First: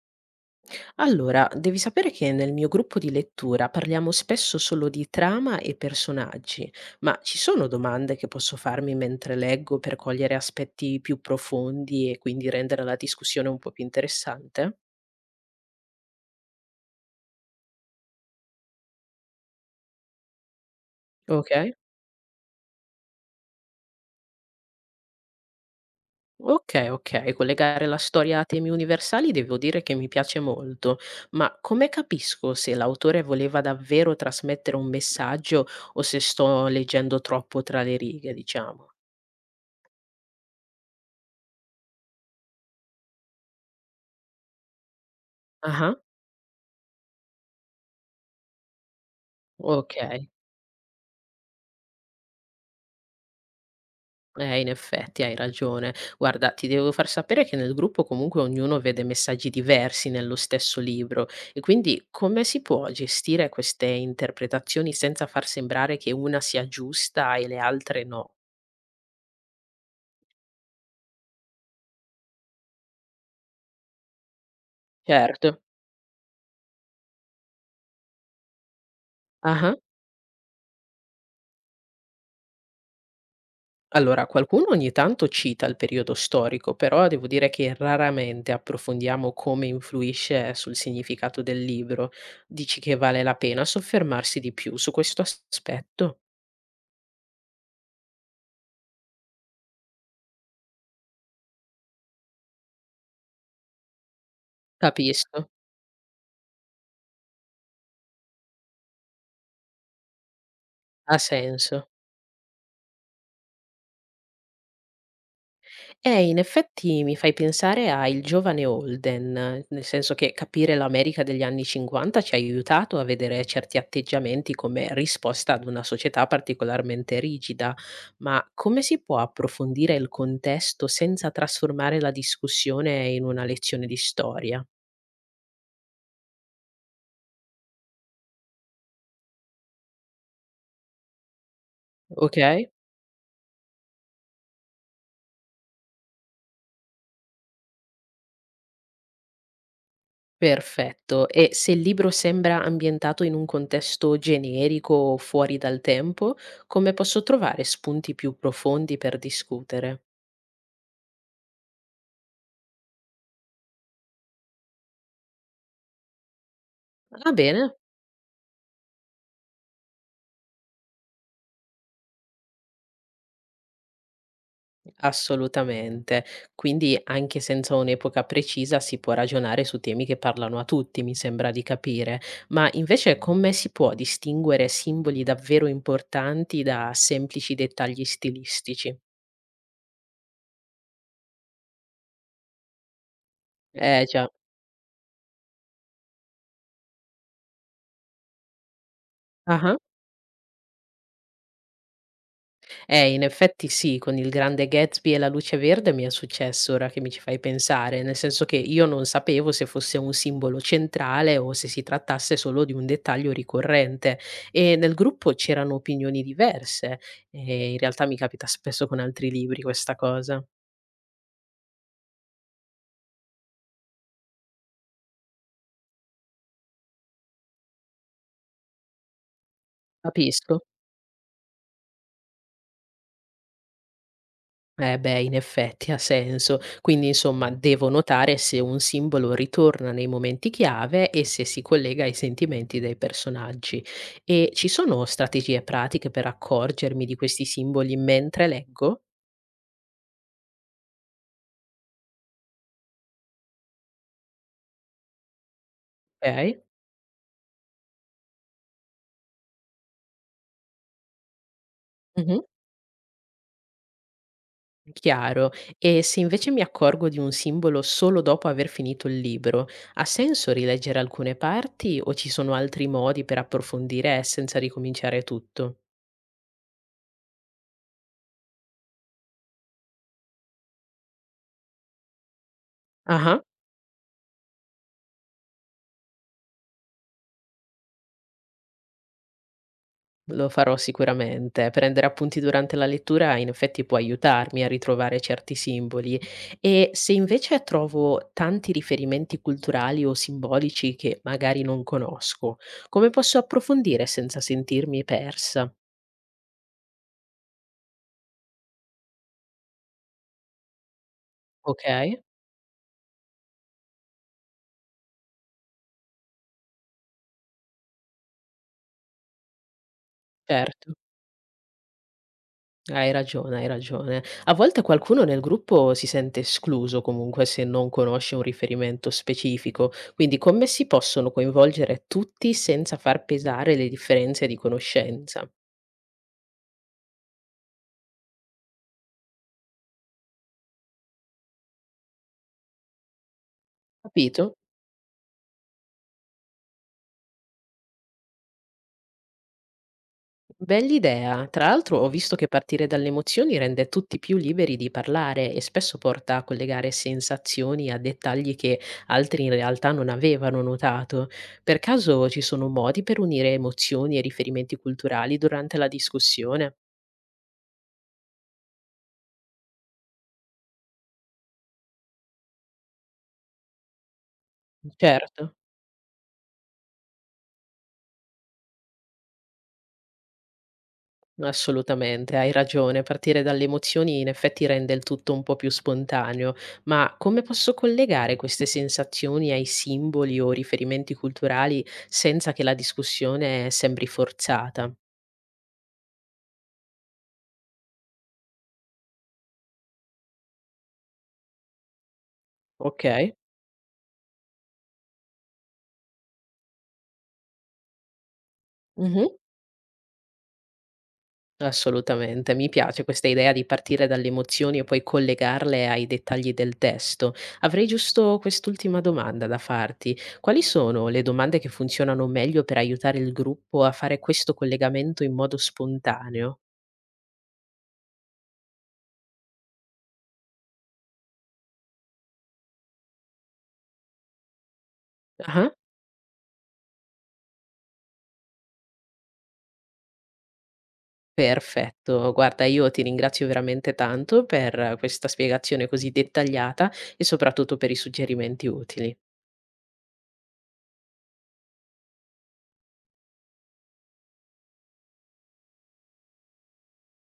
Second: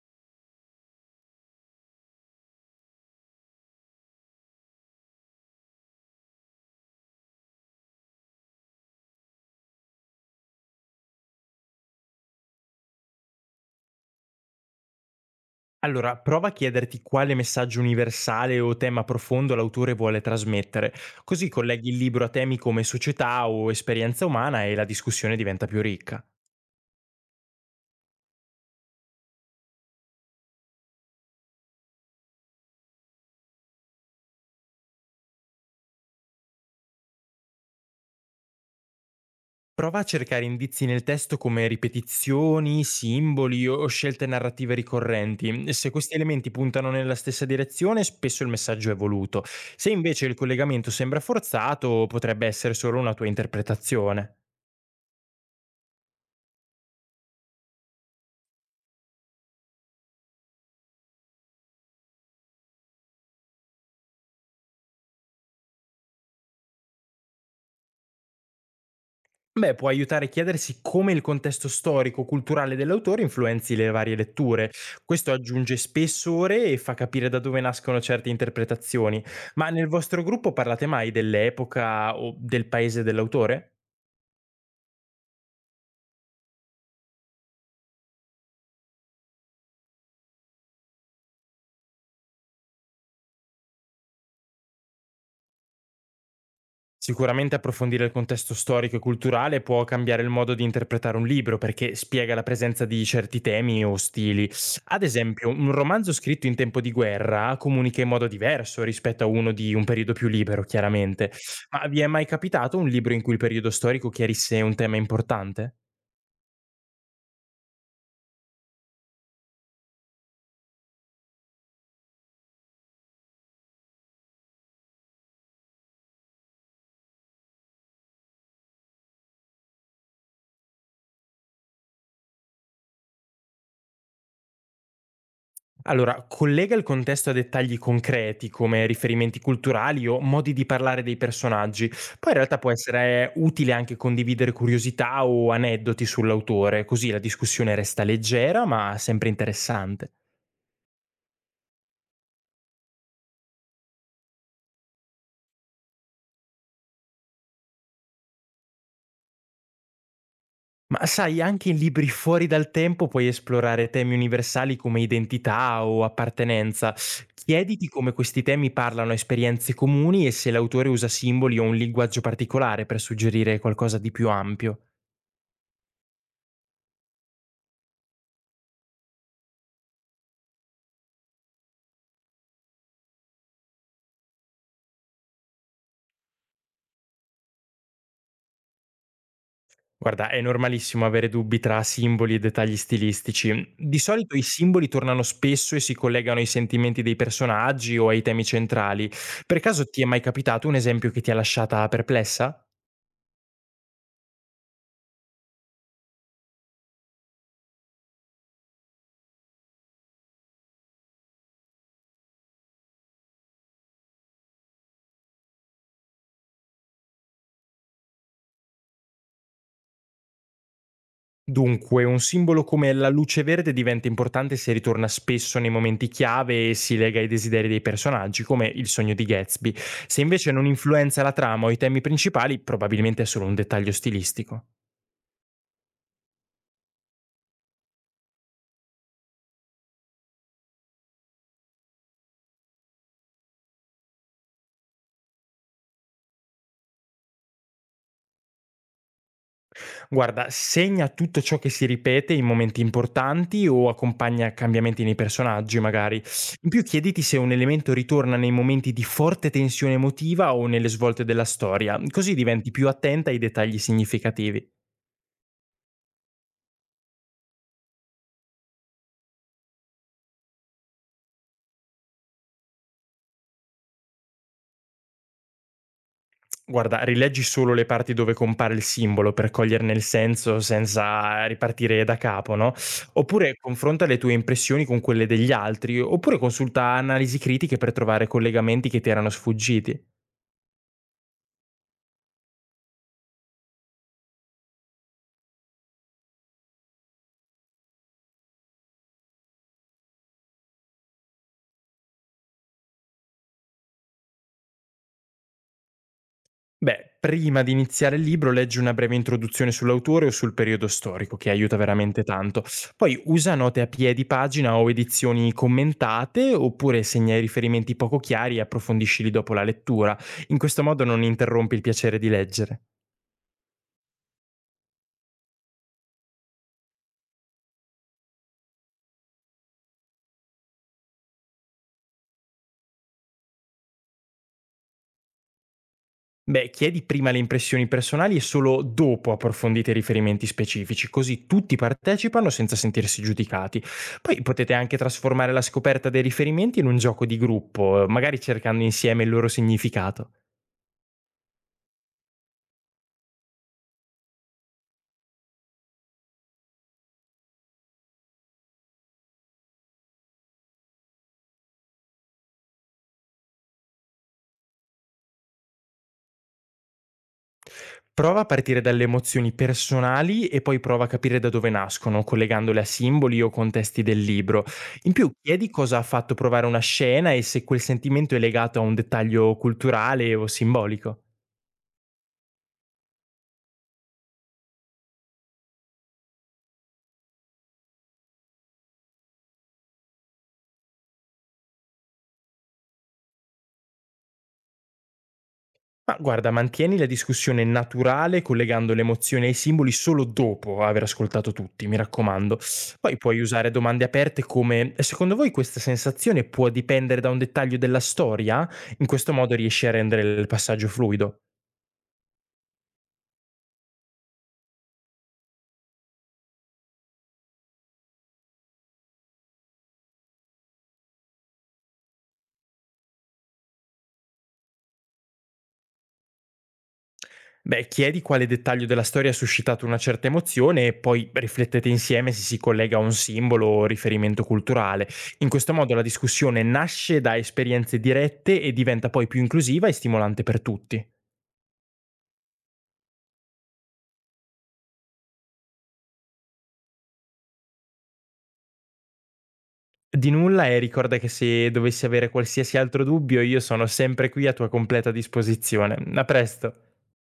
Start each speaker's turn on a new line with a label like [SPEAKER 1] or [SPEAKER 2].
[SPEAKER 1] Allora, devi sapere che nel mio gruppo di lettura parliamo spesso solo di trama e personaggi, ma ci sono domande che posso farmi mentre leggo per cogliere aspetti più profondi e quindi rendere la discussione un po' più interessante?
[SPEAKER 2] Allora, prova a chiederti quale messaggio universale o tema profondo l'autore vuole trasmettere, così
[SPEAKER 1] Ok?
[SPEAKER 2] colleghi il libro a temi come società o esperienza umana e la discussione diventa più ricca.
[SPEAKER 1] Ok, collegare la storia a temi universali devo dire che mi piace molto, ma come capisco se l'autore voleva davvero trasmettere un messaggio o se sto leggendo troppo tra le righe, diciamo?
[SPEAKER 2] Prova a cercare indizi nel testo come ripetizioni, simboli o scelte narrative ricorrenti. Se
[SPEAKER 1] Ah,
[SPEAKER 2] questi elementi puntano nella stessa direzione, spesso il messaggio è voluto. Se
[SPEAKER 1] ok.
[SPEAKER 2] invece il collegamento sembra forzato, potrebbe essere solo una tua interpretazione.
[SPEAKER 1] In effetti hai ragione. Guarda, ti devo far sapere che nel gruppo comunque ognuno vede messaggi diversi nello stesso libro e quindi come si può gestire queste interpretazioni senza far sembrare che una sia giusta e le altre no?
[SPEAKER 2] Beh, può aiutare a chiedersi come il contesto storico-culturale dell'autore influenzi le varie letture. Questo
[SPEAKER 1] Certo.
[SPEAKER 2] aggiunge spessore e fa capire da dove nascono certe interpretazioni. Ma
[SPEAKER 1] Ah.
[SPEAKER 2] nel vostro gruppo parlate mai dell'epoca o del paese dell'autore?
[SPEAKER 1] Allora, qualcuno ogni tanto cita il periodo storico, però devo dire che raramente approfondiamo come influisce sul significato del libro. Dici che vale la pena soffermarsi di più su questo aspetto?
[SPEAKER 2] Sicuramente approfondire il contesto storico e culturale può cambiare il modo di interpretare un libro perché spiega la presenza di certi temi o stili. Ad
[SPEAKER 1] Capisco,
[SPEAKER 2] esempio, un romanzo scritto in tempo di guerra comunica in modo diverso rispetto a uno di un periodo più libero,
[SPEAKER 1] ha
[SPEAKER 2] chiaramente.
[SPEAKER 1] senso.
[SPEAKER 2] Ma vi è mai capitato un libro in cui il periodo storico chiarisse un tema importante?
[SPEAKER 1] In effetti mi fai pensare a Il giovane Holden, nel senso che capire l'America degli anni 50 ci ha aiutato a vedere certi atteggiamenti come risposta ad una società particolarmente rigida, ma come si può approfondire il contesto senza trasformare la discussione in una lezione di storia?
[SPEAKER 2] Allora, collega il contesto a dettagli concreti come riferimenti culturali o modi di parlare dei personaggi. Poi
[SPEAKER 1] Ok?
[SPEAKER 2] in realtà può essere utile anche condividere curiosità o aneddoti sull'autore, così la discussione resta leggera ma sempre interessante.
[SPEAKER 1] Perfetto. E se il libro sembra ambientato in un contesto generico o fuori dal tempo, come posso trovare spunti più profondi per discutere?
[SPEAKER 2] Ma sai, anche in libri fuori dal tempo puoi esplorare temi universali come identità o appartenenza.
[SPEAKER 1] Va bene,
[SPEAKER 2] Chiediti come questi temi parlano a esperienze comuni e se l'autore usa simboli o un linguaggio particolare per suggerire qualcosa di più ampio.
[SPEAKER 1] assolutamente. Quindi anche senza un'epoca precisa si può ragionare su temi che parlano a tutti, mi sembra di capire. Ma invece come si può distinguere simboli davvero importanti da semplici dettagli stilistici?
[SPEAKER 2] Guarda, è normalissimo avere dubbi tra simboli e dettagli stilistici. Di
[SPEAKER 1] Eh già.
[SPEAKER 2] solito i simboli tornano spesso e si collegano ai sentimenti dei personaggi o ai temi centrali. Per caso ti è mai capitato un esempio che ti ha lasciata perplessa?
[SPEAKER 1] In effetti sì, con Il grande Gatsby e La luce verde mi è successo ora che mi ci fai pensare, nel senso che io non sapevo se fosse un simbolo centrale o se si trattasse solo di un dettaglio ricorrente e nel gruppo c'erano opinioni diverse e in realtà mi capita spesso con altri libri questa cosa.
[SPEAKER 2] Dunque, un simbolo come la luce verde diventa importante se ritorna spesso nei momenti chiave e si lega ai desideri dei personaggi, come il sogno di Gatsby. Se invece
[SPEAKER 1] Capisco.
[SPEAKER 2] non influenza la trama o i temi principali, probabilmente è solo un dettaglio stilistico.
[SPEAKER 1] In effetti ha senso. Quindi, insomma, devo notare se un simbolo ritorna nei momenti chiave e se si collega ai sentimenti dei personaggi. E ci sono strategie pratiche per accorgermi di questi simboli mentre leggo?
[SPEAKER 2] Guarda, segna tutto ciò che si ripete in momenti importanti o accompagna cambiamenti nei personaggi, magari.
[SPEAKER 1] Ok.
[SPEAKER 2] In più, chiediti se un elemento ritorna nei momenti di forte tensione emotiva o nelle svolte della storia, così
[SPEAKER 1] Mhm.
[SPEAKER 2] diventi più attenta ai dettagli significativi.
[SPEAKER 1] Chiaro. E se invece mi accorgo di un simbolo solo dopo aver finito il libro, ha senso rileggere alcune parti o ci sono altri modi per approfondire senza ricominciare tutto?
[SPEAKER 2] Guarda, rileggi solo le parti dove compare il simbolo per coglierne il senso senza ripartire da capo, no?
[SPEAKER 1] Ah.
[SPEAKER 2] Oppure confronta le tue impressioni con quelle degli altri, oppure consulta analisi critiche per trovare collegamenti che ti erano sfuggiti.
[SPEAKER 1] Lo farò sicuramente. Prendere appunti durante la lettura in effetti può aiutarmi a ritrovare certi simboli e se invece trovo tanti riferimenti culturali o simbolici che magari non conosco, come posso approfondire senza sentirmi persa?
[SPEAKER 2] Beh, prima di iniziare il libro leggi una breve introduzione sull'autore o sul periodo storico, che aiuta
[SPEAKER 1] Ok,
[SPEAKER 2] veramente tanto. Poi usa note a piedi pagina o edizioni commentate, oppure segna i riferimenti poco chiari e approfondiscili dopo la lettura. In questo
[SPEAKER 1] certo.
[SPEAKER 2] modo non interrompi il piacere di leggere.
[SPEAKER 1] Hai ragione, hai ragione. A volte qualcuno nel gruppo si sente escluso comunque se non conosce un riferimento specifico, quindi come si possono coinvolgere tutti senza far pesare le differenze di conoscenza?
[SPEAKER 2] Beh, chiedi prima le impressioni personali e solo dopo approfondite i riferimenti specifici, così tutti partecipano senza sentirsi giudicati. Poi
[SPEAKER 1] Capito?
[SPEAKER 2] potete anche trasformare la scoperta dei riferimenti in un gioco di gruppo, magari cercando insieme il loro significato.
[SPEAKER 1] Bell'idea. Tra l'altro ho visto che partire dalle emozioni rende tutti più liberi di parlare e spesso porta a collegare sensazioni a dettagli che altri in realtà non avevano notato. Per caso ci sono modi per unire emozioni e riferimenti culturali durante la discussione?
[SPEAKER 2] Prova a partire dalle emozioni personali e poi prova a capire da dove nascono, collegandole a simboli o contesti del libro. In più,
[SPEAKER 1] Certo.
[SPEAKER 2] chiedi cosa ha fatto provare una scena e se quel sentimento è legato a un dettaglio culturale o simbolico.
[SPEAKER 1] Assolutamente, hai ragione, partire dalle emozioni in effetti rende il tutto un po' più spontaneo, ma come posso collegare queste sensazioni ai simboli o riferimenti culturali senza che la discussione sembri forzata?
[SPEAKER 2] Ma guarda, mantieni la discussione naturale collegando le emozioni ai simboli solo dopo aver ascoltato tutti, mi raccomando. Poi
[SPEAKER 1] Ok.
[SPEAKER 2] puoi usare domande aperte come secondo voi questa sensazione può dipendere da un dettaglio della storia? In questo modo riesci a rendere il passaggio fluido.
[SPEAKER 1] Assolutamente, mi piace questa idea di partire dalle emozioni e poi collegarle ai dettagli del testo. Avrei giusto quest'ultima domanda da farti. Quali sono le domande che funzionano meglio per aiutare il gruppo a fare questo collegamento in modo spontaneo?
[SPEAKER 2] Beh, chiedi quale dettaglio della storia ha suscitato una certa emozione e poi riflettete insieme se si collega a un simbolo o riferimento culturale. In
[SPEAKER 1] Ah,
[SPEAKER 2] questo modo la discussione nasce da esperienze dirette e diventa poi più inclusiva e stimolante per tutti.
[SPEAKER 1] perfetto. Guarda, io ti ringrazio veramente tanto per questa spiegazione così dettagliata e soprattutto per i suggerimenti utili.
[SPEAKER 2] Di nulla e ricorda che se dovessi avere qualsiasi altro dubbio io sono sempre qui a tua completa disposizione. A presto.